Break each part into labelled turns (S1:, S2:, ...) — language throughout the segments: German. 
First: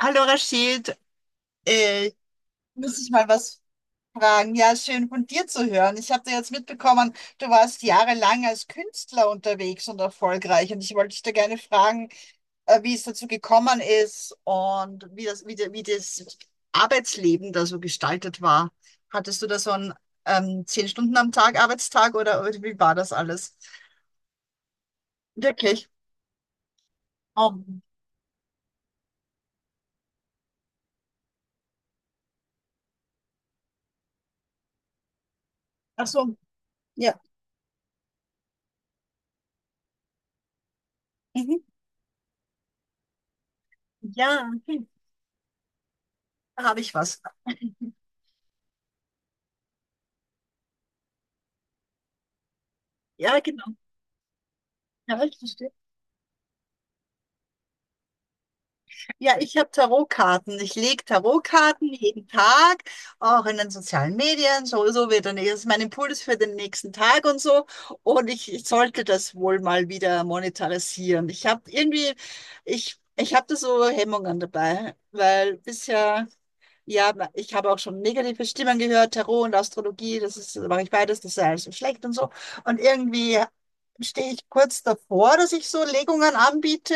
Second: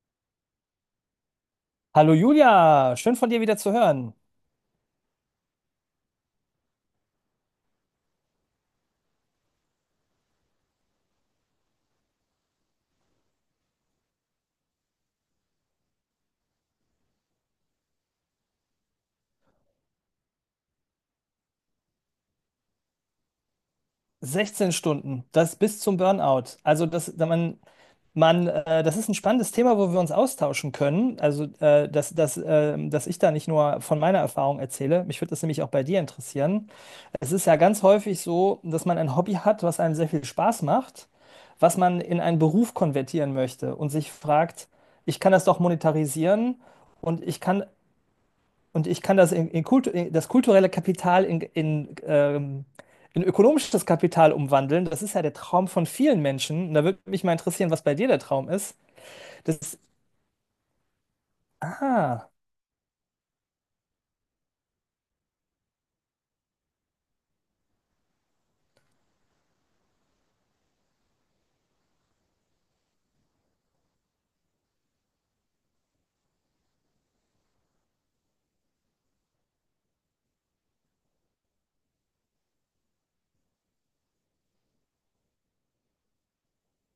S1: Hallo Rashid, äh,
S2: Hallo Julia,
S1: muss ich
S2: schön
S1: mal
S2: von dir wieder
S1: was
S2: zu hören.
S1: fragen? Ja, schön von dir zu hören. Ich habe da jetzt mitbekommen, du warst jahrelang als Künstler unterwegs und erfolgreich und ich wollte dich da gerne fragen, wie es dazu gekommen ist und wie das, wie das Arbeitsleben da so gestaltet war. Hattest du da so einen 10 Stunden am Tag Arbeitstag oder wie war das alles?
S2: 16 Stunden, das bis
S1: Wirklich?
S2: zum Burnout. Also das, da man,
S1: Oh.
S2: man, äh, das ist ein spannendes Thema, wo wir uns austauschen können. Also dass ich da nicht nur von meiner Erfahrung erzähle. Mich würde das nämlich auch bei dir
S1: Ach so,
S2: interessieren.
S1: ja.
S2: Es ist ja ganz häufig so, dass man ein Hobby hat, was einem sehr viel Spaß macht,
S1: Mhm.
S2: was man in einen Beruf konvertieren möchte und sich
S1: Ja,
S2: fragt,
S1: hm,
S2: ich kann das doch monetarisieren
S1: da habe ich was.
S2: und ich kann Und ich kann das in das kulturelle Kapital in
S1: Ja, genau.
S2: ökonomisches Kapital umwandeln. Das ist
S1: Ja,
S2: ja der
S1: ich
S2: Traum
S1: verstehe.
S2: von vielen Menschen. Und da würde mich mal interessieren, was bei dir der Traum ist.
S1: Ja, ich
S2: Das
S1: habe
S2: ist,
S1: Tarotkarten. Ich lege Tarotkarten jeden
S2: ah,
S1: Tag, auch in den sozialen Medien. So, so wird dann, das ist mein Impuls für den nächsten Tag und so. Und ich sollte das wohl mal wieder monetarisieren. Ich habe irgendwie, ich habe da so Hemmungen dabei, weil bisher, ja, ich habe auch schon negative Stimmen gehört, Tarot und Astrologie, das ist, mache ich beides, das ist ja alles so schlecht und so. Und irgendwie stehe ich kurz davor, dass ich so Legungen anbiete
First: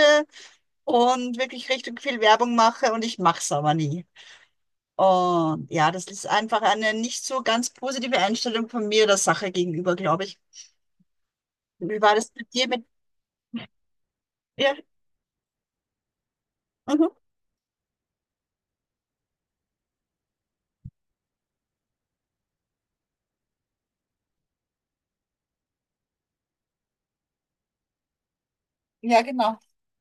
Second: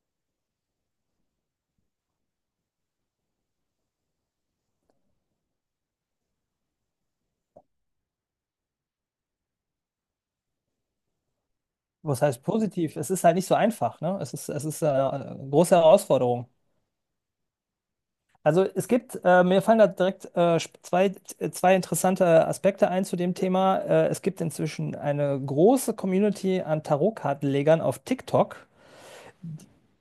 S1: und wirklich richtig viel Werbung mache und ich mache es aber nie. Und ja, das ist einfach eine nicht so ganz positive Einstellung von mir der Sache gegenüber, glaube ich. Wie war
S2: Was
S1: das
S2: heißt
S1: mit dir mit
S2: positiv? Es ist halt nicht so einfach, ne? Es ist, es
S1: ja,
S2: ist äh, eine große Herausforderung.
S1: mhm.
S2: Also es gibt, mir fallen da direkt zwei, zwei interessante Aspekte ein zu dem Thema. Es gibt inzwischen eine große Community an Tarotkartenlegern auf TikTok,
S1: Ja, genau.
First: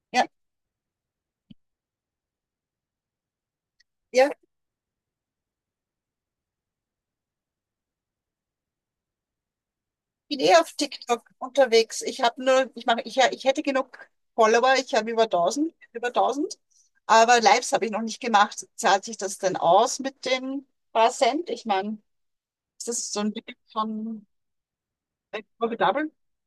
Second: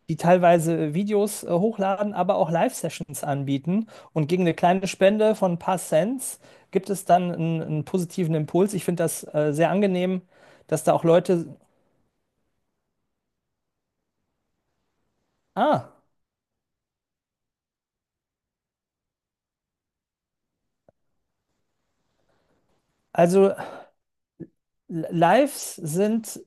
S2: die
S1: Ja,
S2: teilweise Videos hochladen, aber auch Live-Sessions anbieten. Und
S1: ja,
S2: gegen eine kleine Spende von ein paar Cents gibt es dann einen positiven Impuls. Ich finde das sehr angenehm,
S1: ich bin eh auf
S2: dass da auch
S1: TikTok
S2: Leute.
S1: unterwegs. Ich habe nur, ich mache, ich hätte genug Follower, ich habe
S2: Ah,
S1: über 1000, aber Lives habe ich noch nicht gemacht. Zahlt sich das denn aus mit den paar Cent? Ich meine, ist das so ein Ding
S2: also
S1: von
S2: Lives
S1: profitabel?
S2: sind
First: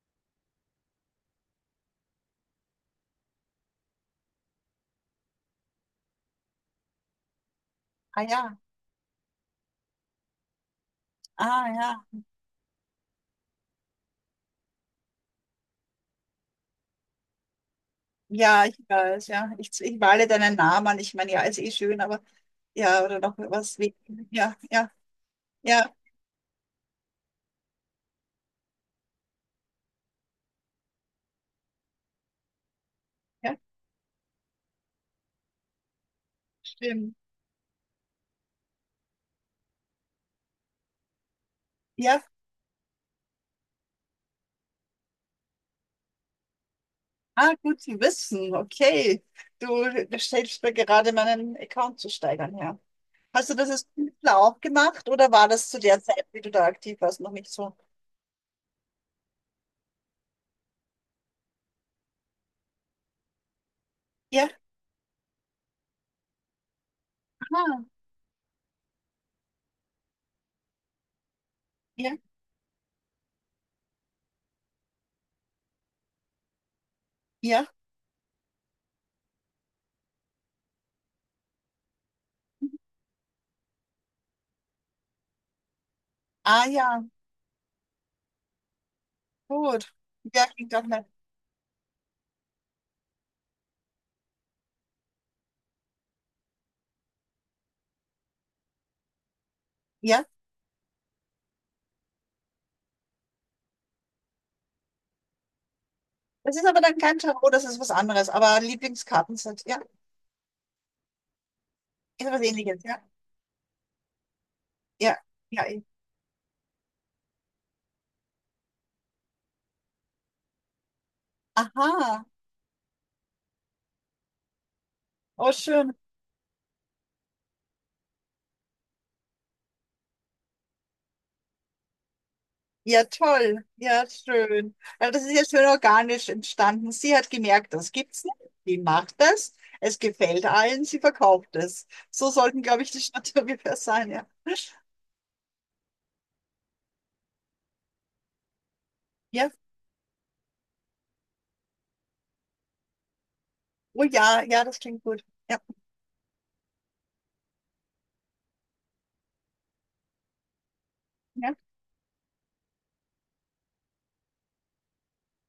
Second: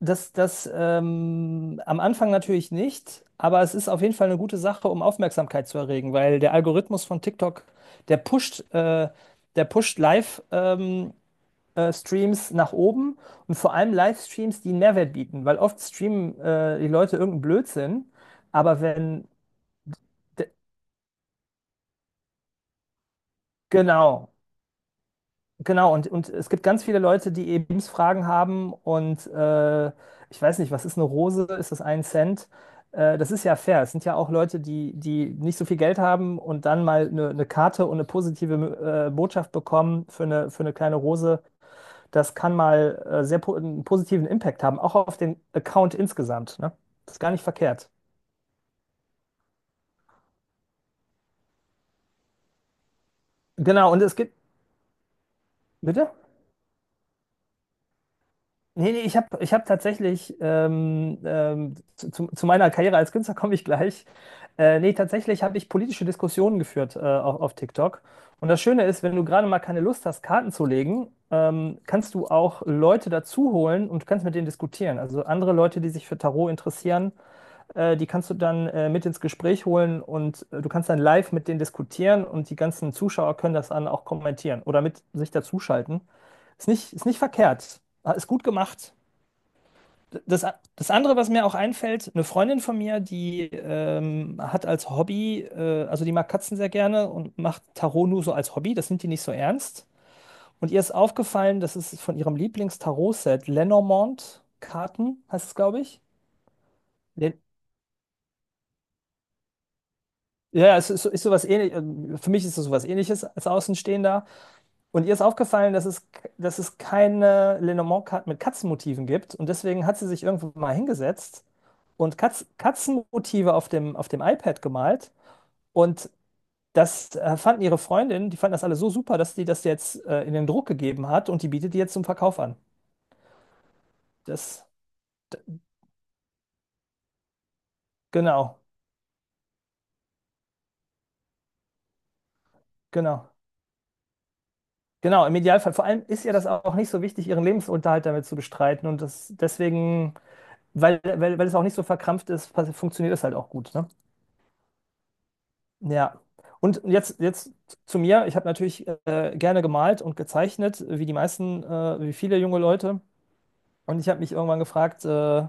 S2: das am Anfang natürlich nicht, aber es ist auf jeden Fall eine gute Sache, um Aufmerksamkeit zu erregen, weil der Algorithmus von TikTok, der
S1: Ah ja,
S2: pusht, äh, der pusht Live-Videos
S1: ah ja.
S2: Streams nach oben und vor allem Livestreams, die einen Mehrwert bieten, weil oft streamen die Leute irgendeinen Blödsinn,
S1: Ja, ich
S2: aber
S1: weiß,
S2: wenn,
S1: ja. Ich male
S2: d-
S1: deinen Namen an. Ich meine, ja, ist eh schön, aber ja, oder noch was wie.
S2: genau,
S1: Ja, ja, ja,
S2: genau, und es gibt ganz viele Leute, die eben Lebensfragen haben und ich weiß nicht, was ist eine Rose, ist das ein Cent? Das ist ja
S1: ja,
S2: fair. Es sind ja auch Leute, die, die nicht so viel Geld haben und dann mal
S1: stimmt.
S2: eine Karte und eine positive Botschaft bekommen für eine kleine Rose.
S1: Ja,
S2: Das kann mal sehr po einen positiven Impact haben, auch auf den Account insgesamt. Ne? Das ist gar nicht
S1: ah, gut
S2: verkehrt.
S1: zu wissen. Okay. Du stellst mir gerade meinen Account zu steigern, ja. Hast du das als
S2: Genau, und es gibt,
S1: Künstler auch gemacht oder war das zu der
S2: Bitte?
S1: Zeit, wie du da aktiv warst, noch nicht so?
S2: Nee, ich hab tatsächlich, zu meiner Karriere als Künstler komme ich gleich.
S1: Ja,
S2: Tatsächlich habe ich politische Diskussionen geführt auf
S1: ah,
S2: TikTok. Und das Schöne ist, wenn du gerade mal keine Lust hast, Karten zu legen, kannst
S1: ja,
S2: du auch Leute dazu holen und kannst mit denen diskutieren. Also andere Leute, die sich für Tarot interessieren,
S1: ja.
S2: die kannst du dann mit ins Gespräch holen und du kannst dann live mit denen diskutieren und die ganzen Zuschauer können das dann auch kommentieren oder mit sich dazuschalten.
S1: Ah,
S2: Ist
S1: ja,
S2: nicht verkehrt. Ah, ist gut gemacht.
S1: gut. Ja,
S2: Das,
S1: klingt auch
S2: das
S1: nett.
S2: andere, was mir auch einfällt, eine Freundin von mir, die hat als Hobby, also die mag Katzen sehr gerne und macht Tarot nur so als Hobby, das nimmt die nicht so ernst.
S1: Ja,
S2: Und ihr ist aufgefallen, das ist von ihrem Lieblings-Tarot-Set, Lenormand-Karten heißt es, glaube ich.
S1: das ist aber dann kein
S2: Le
S1: Tarot, das ist was anderes, aber Lieblingskartenset, ja,
S2: Ja, Es ist, so, ist sowas ähnlich,
S1: ist
S2: für
S1: was
S2: mich ist es
S1: ähnliches,
S2: sowas
S1: ja.
S2: ähnliches als Außenstehender. Und ihr
S1: Ja,
S2: ist
S1: ja,
S2: aufgefallen,
S1: ja.
S2: dass es keine lenormand mit Katzenmotiven gibt. Und deswegen hat sie sich irgendwann mal hingesetzt und
S1: Aha.
S2: Katzenmotive auf dem iPad gemalt.
S1: Oh, schön.
S2: Und das fanden ihre Freundinnen, die fanden das alle so super, dass die das jetzt in den Druck gegeben hat und die bietet die jetzt zum Verkauf an.
S1: Ja, toll. Ja,
S2: Das,
S1: schön. Ja, das ist ja
S2: d-
S1: schön organisch entstanden. Sie hat gemerkt, das gibt's nicht.
S2: genau,
S1: Die macht das. Es gefällt allen. Sie verkauft es. So sollten, glaube ich, die
S2: genau.
S1: Schritte ungefähr sein. Ja.
S2: Genau, im Idealfall. Vor allem ist ihr das auch nicht so wichtig, ihren Lebensunterhalt damit zu bestreiten. Und das,
S1: Ja.
S2: deswegen. Weil es auch nicht so verkrampft ist, funktioniert es halt auch gut, ne?
S1: Oh ja, ja, das klingt gut. Ja.
S2: Ja. Und jetzt zu mir. Ich habe natürlich gerne gemalt und gezeichnet, wie die
S1: Ja.
S2: meisten, wie viele junge Leute. Und ich habe mich irgendwann gefragt,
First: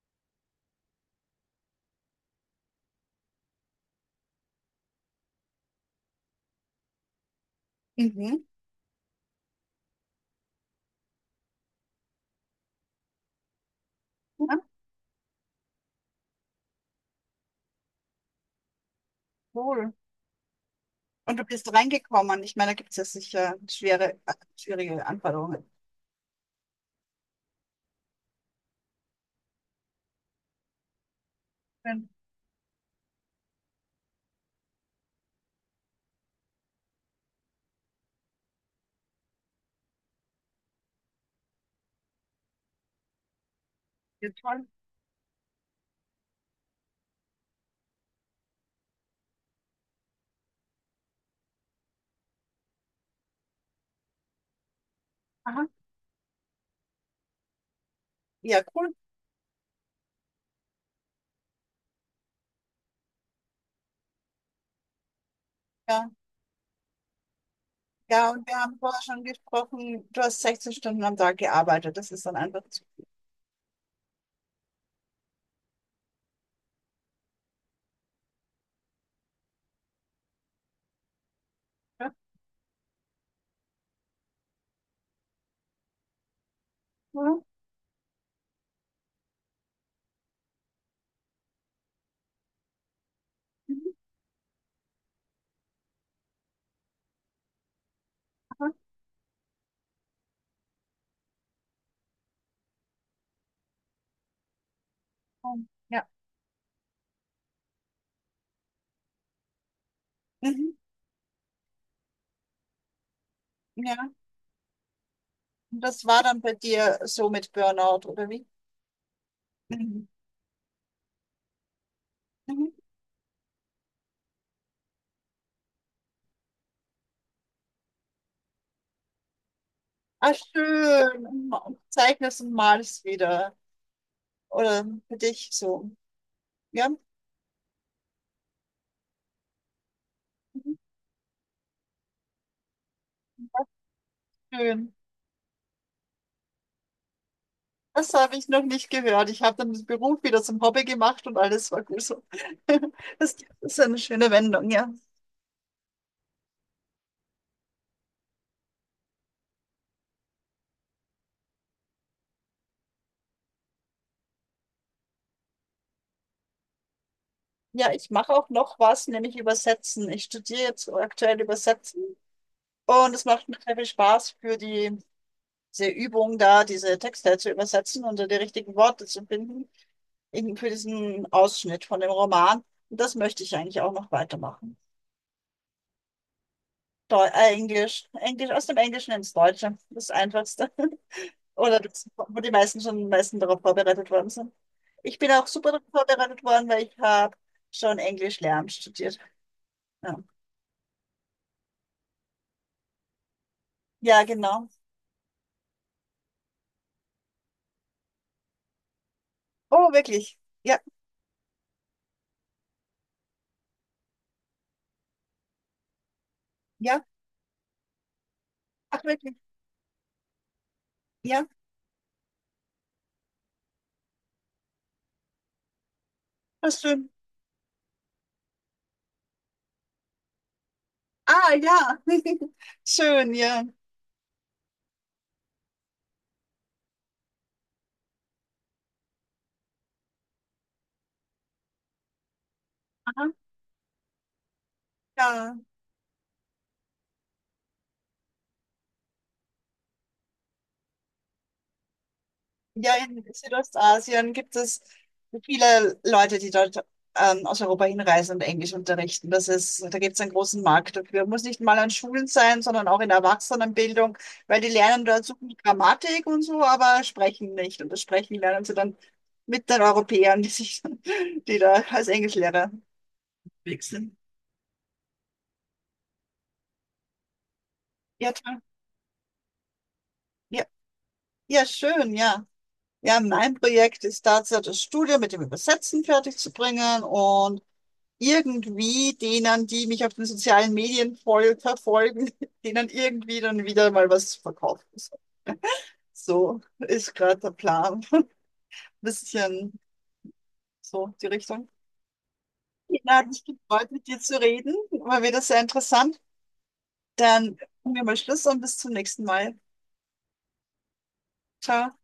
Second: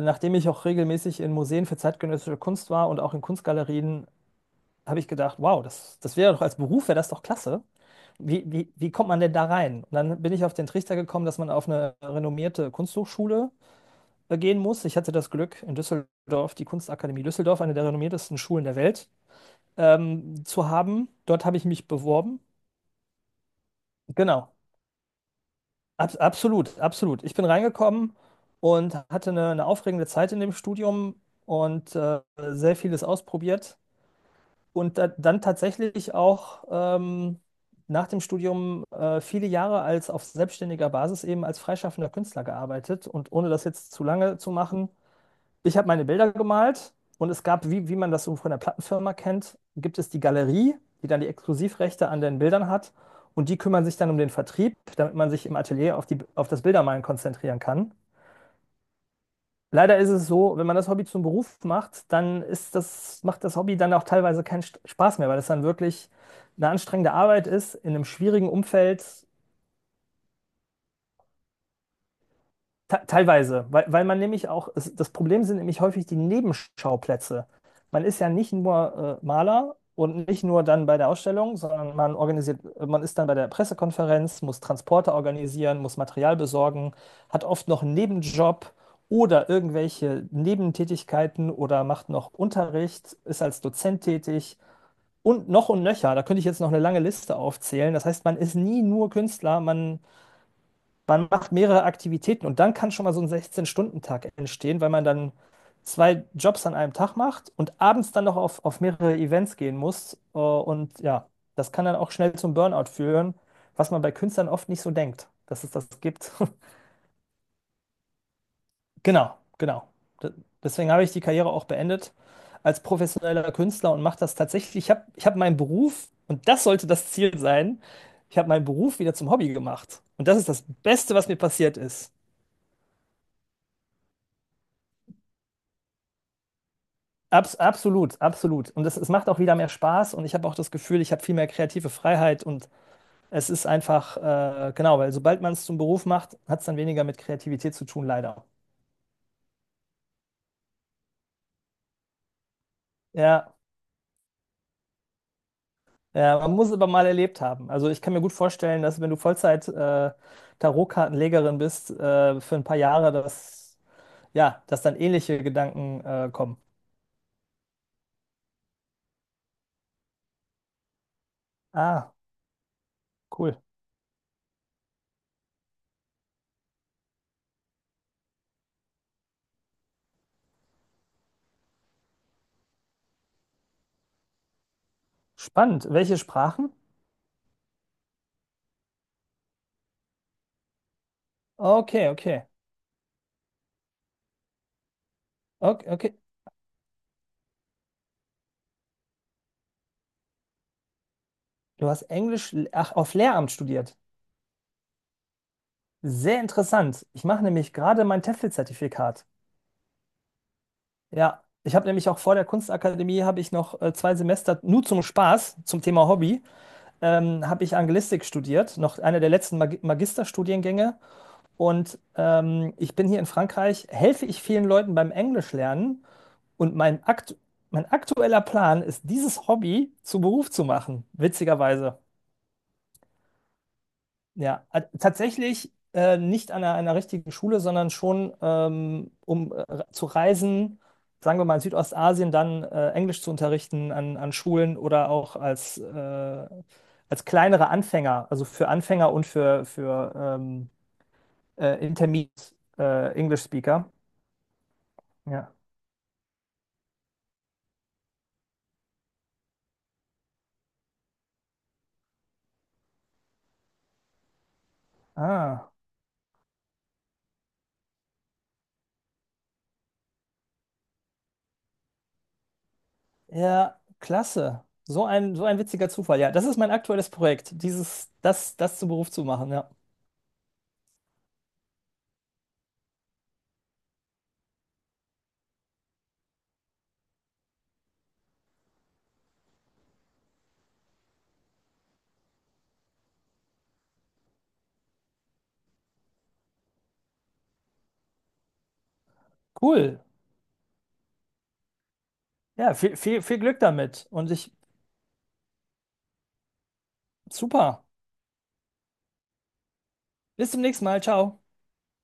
S2: nachdem ich auch regelmäßig in Museen für zeitgenössische Kunst war und auch in Kunstgalerien, habe ich gedacht, wow, das wäre doch als Beruf, wäre das doch klasse.
S1: Mhm.
S2: Wie kommt man denn da rein? Und dann bin ich auf den Trichter gekommen, dass man auf eine renommierte Kunsthochschule gehen
S1: Ja,
S2: muss. Ich hatte das Glück, in Düsseldorf, die Kunstakademie Düsseldorf, eine der renommiertesten Schulen der Welt,
S1: cool.
S2: zu haben.
S1: Und du
S2: Dort habe ich
S1: bist
S2: mich beworben.
S1: reingekommen. Ich meine, da gibt es ja sicher schwere,
S2: Genau,
S1: schwierige Anforderungen.
S2: Absolut, absolut. Ich bin reingekommen und hatte eine aufregende Zeit in dem Studium und
S1: Schön.
S2: sehr vieles ausprobiert. Und dann tatsächlich auch nach dem Studium viele Jahre als auf selbstständiger Basis eben als freischaffender Künstler gearbeitet. Und ohne das jetzt zu
S1: Ja,
S2: lange zu
S1: toll.
S2: machen, ich habe meine Bilder gemalt und es gab, wie man das so von der Plattenfirma kennt, gibt es die Galerie, die dann die Exklusivrechte an den Bildern hat und die kümmern sich dann um den Vertrieb, damit man sich im
S1: Aha.
S2: Atelier auf das Bildermalen konzentrieren kann.
S1: Ja, cool.
S2: Leider ist es so, wenn man das Hobby zum Beruf macht, dann ist das, macht das Hobby dann auch teilweise keinen Spaß mehr, weil es dann
S1: Ja.
S2: wirklich eine anstrengende Arbeit ist, in einem
S1: Ja, und
S2: schwierigen
S1: wir haben vorher schon
S2: Umfeld
S1: gesprochen, du hast 16 Stunden am Tag gearbeitet. Das ist dann einfach zu
S2: teilweise, weil man nämlich auch, es, das Problem sind nämlich häufig die Nebenschauplätze. Man ist ja nicht nur Maler und nicht nur dann bei der Ausstellung, sondern
S1: viel.
S2: man organisiert, man ist dann bei der Pressekonferenz, muss Transporte organisieren, muss Material besorgen,
S1: Oder?
S2: hat oft noch einen Nebenjob oder irgendwelche Nebentätigkeiten oder macht noch Unterricht, ist als
S1: Mhm.
S2: Dozent tätig und noch und nöcher. Da könnte ich jetzt noch eine lange Liste aufzählen. Das heißt, man ist nie nur Künstler, man macht mehrere Aktivitäten und dann kann schon mal so ein 16-Stunden-Tag entstehen, weil man dann
S1: Mhm. Ja.
S2: 2 Jobs an einem Tag macht und abends dann noch auf mehrere Events gehen muss. Äh,
S1: Mhm.
S2: Und ja, das kann dann auch schnell zum Burnout führen, was man
S1: Ja.
S2: bei Künstlern oft nicht so denkt, dass es
S1: Und
S2: das
S1: das war
S2: gibt.
S1: dann bei dir so mit Burnout, oder wie?
S2: Genau, genau.
S1: Mhm.
S2: D- Deswegen habe ich die Karriere auch beendet
S1: Mhm.
S2: als professioneller Künstler und mache das tatsächlich. Ich hab meinen Beruf, und das sollte das Ziel sein, ich habe meinen Beruf wieder zum Hobby gemacht. Und
S1: Ah,
S2: das ist das Beste,
S1: schön.
S2: was mir
S1: Und ma-
S2: passiert
S1: und
S2: ist.
S1: zeichnest und malst wieder. Oder für dich so. Ja,
S2: Absolut, absolut. Und es macht auch wieder mehr Spaß und ich habe auch das
S1: Mhm,
S2: Gefühl, ich habe viel mehr kreative Freiheit und es ist einfach,
S1: schön.
S2: genau, weil sobald man es zum Beruf macht, hat es dann weniger mit Kreativität zu tun,
S1: Das habe
S2: leider.
S1: ich noch nicht gehört. Ich habe dann den Beruf wieder zum Hobby gemacht und alles war gut so. Das
S2: Ja,
S1: ist eine schöne Wendung, ja.
S2: ja, man muss es aber mal erlebt haben. Also ich kann mir gut vorstellen, dass wenn du Vollzeit Tarotkartenlegerin bist, für ein paar Jahre, dass, ja, dass dann ähnliche Gedanken kommen.
S1: Ja, ich mache auch noch was, nämlich Übersetzen. Ich studiere jetzt aktuell Übersetzen
S2: Ah,
S1: und es macht mir
S2: cool.
S1: sehr viel Spaß für die, diese Übung da, diese Texte zu übersetzen und da die richtigen Worte zu finden, eben für diesen Ausschnitt von dem Roman. Und das möchte ich eigentlich auch noch weitermachen.
S2: Spannend. Welche Sprachen?
S1: Deu Englisch, Englisch, aus dem Englischen ins Deutsche, das Einfachste. Oder
S2: Okay,
S1: das, wo
S2: okay.
S1: die meisten schon am meisten darauf vorbereitet worden sind. Ich bin auch super darauf
S2: Okay, okay.
S1: vorbereitet worden, weil ich habe schon Englisch lernen studiert. Ja,
S2: Du hast Englisch, ach, auf Lehramt studiert.
S1: ja genau.
S2: Sehr interessant. Ich mache nämlich gerade mein TEFL-Zertifikat.
S1: Oh, wirklich? Ja,
S2: Ja, ich habe nämlich auch vor der Kunstakademie habe ich noch 2 Semester nur zum Spaß, zum Thema Hobby,
S1: ja.
S2: habe ich Anglistik studiert, noch
S1: Ach,
S2: einer der
S1: wirklich?
S2: letzten Magisterstudiengänge.
S1: Ja,
S2: Und ich bin hier in Frankreich, helfe ich vielen Leuten beim Englisch lernen.
S1: das
S2: Und
S1: ist schön.
S2: Mein aktueller Plan ist, dieses Hobby zu Beruf zu machen,
S1: Ah, ja.
S2: witzigerweise.
S1: Schön, ja.
S2: Ja, tatsächlich nicht an einer richtigen Schule, sondern schon, um zu reisen, sagen wir mal in Südostasien, dann Englisch
S1: Aha,
S2: zu unterrichten an, an Schulen oder auch
S1: ja.
S2: als, als kleinere Anfänger, also für Anfänger und für Intermediate
S1: Ja, in
S2: English Speaker.
S1: Südostasien gibt es
S2: Ja.
S1: viele Leute, die dort aus Europa hinreisen und Englisch unterrichten. Das ist, da gibt es einen großen Markt dafür. Muss nicht mal an Schulen sein, sondern auch in der Erwachsenenbildung, weil die lernen dort so viel
S2: Ah,
S1: Grammatik und so, aber sprechen nicht. Und das Sprechen lernen sie dann mit den Europäern, die sich, die da als Englischlehrer
S2: ja,
S1: unterwegs sind.
S2: klasse. So ein witziger Zufall. Ja, das ist mein aktuelles Projekt, dieses,
S1: Ja,
S2: das,
S1: toll.
S2: das zum Beruf zu machen. Ja,
S1: Ja. Ja, schön, ja. Ja, mein Projekt ist tatsächlich das Studium mit dem Übersetzen fertig zu bringen und irgendwie denen, die mich auf den sozialen Medien voll verfolgen, denen irgendwie dann wieder mal was verkaufen. So ist gerade der Plan. Bisschen
S2: cool.
S1: so die Richtung.
S2: Ja, viel,
S1: Ja,
S2: viel,
S1: hat
S2: viel
S1: mich
S2: Glück
S1: gefreut, mit
S2: damit.
S1: dir
S2: Und
S1: zu
S2: ich
S1: reden. War wieder sehr interessant. Dann
S2: Super.
S1: machen wir mal Schluss und bis zum nächsten Mal.
S2: Bis zum nächsten Mal. Ciao.
S1: Ciao.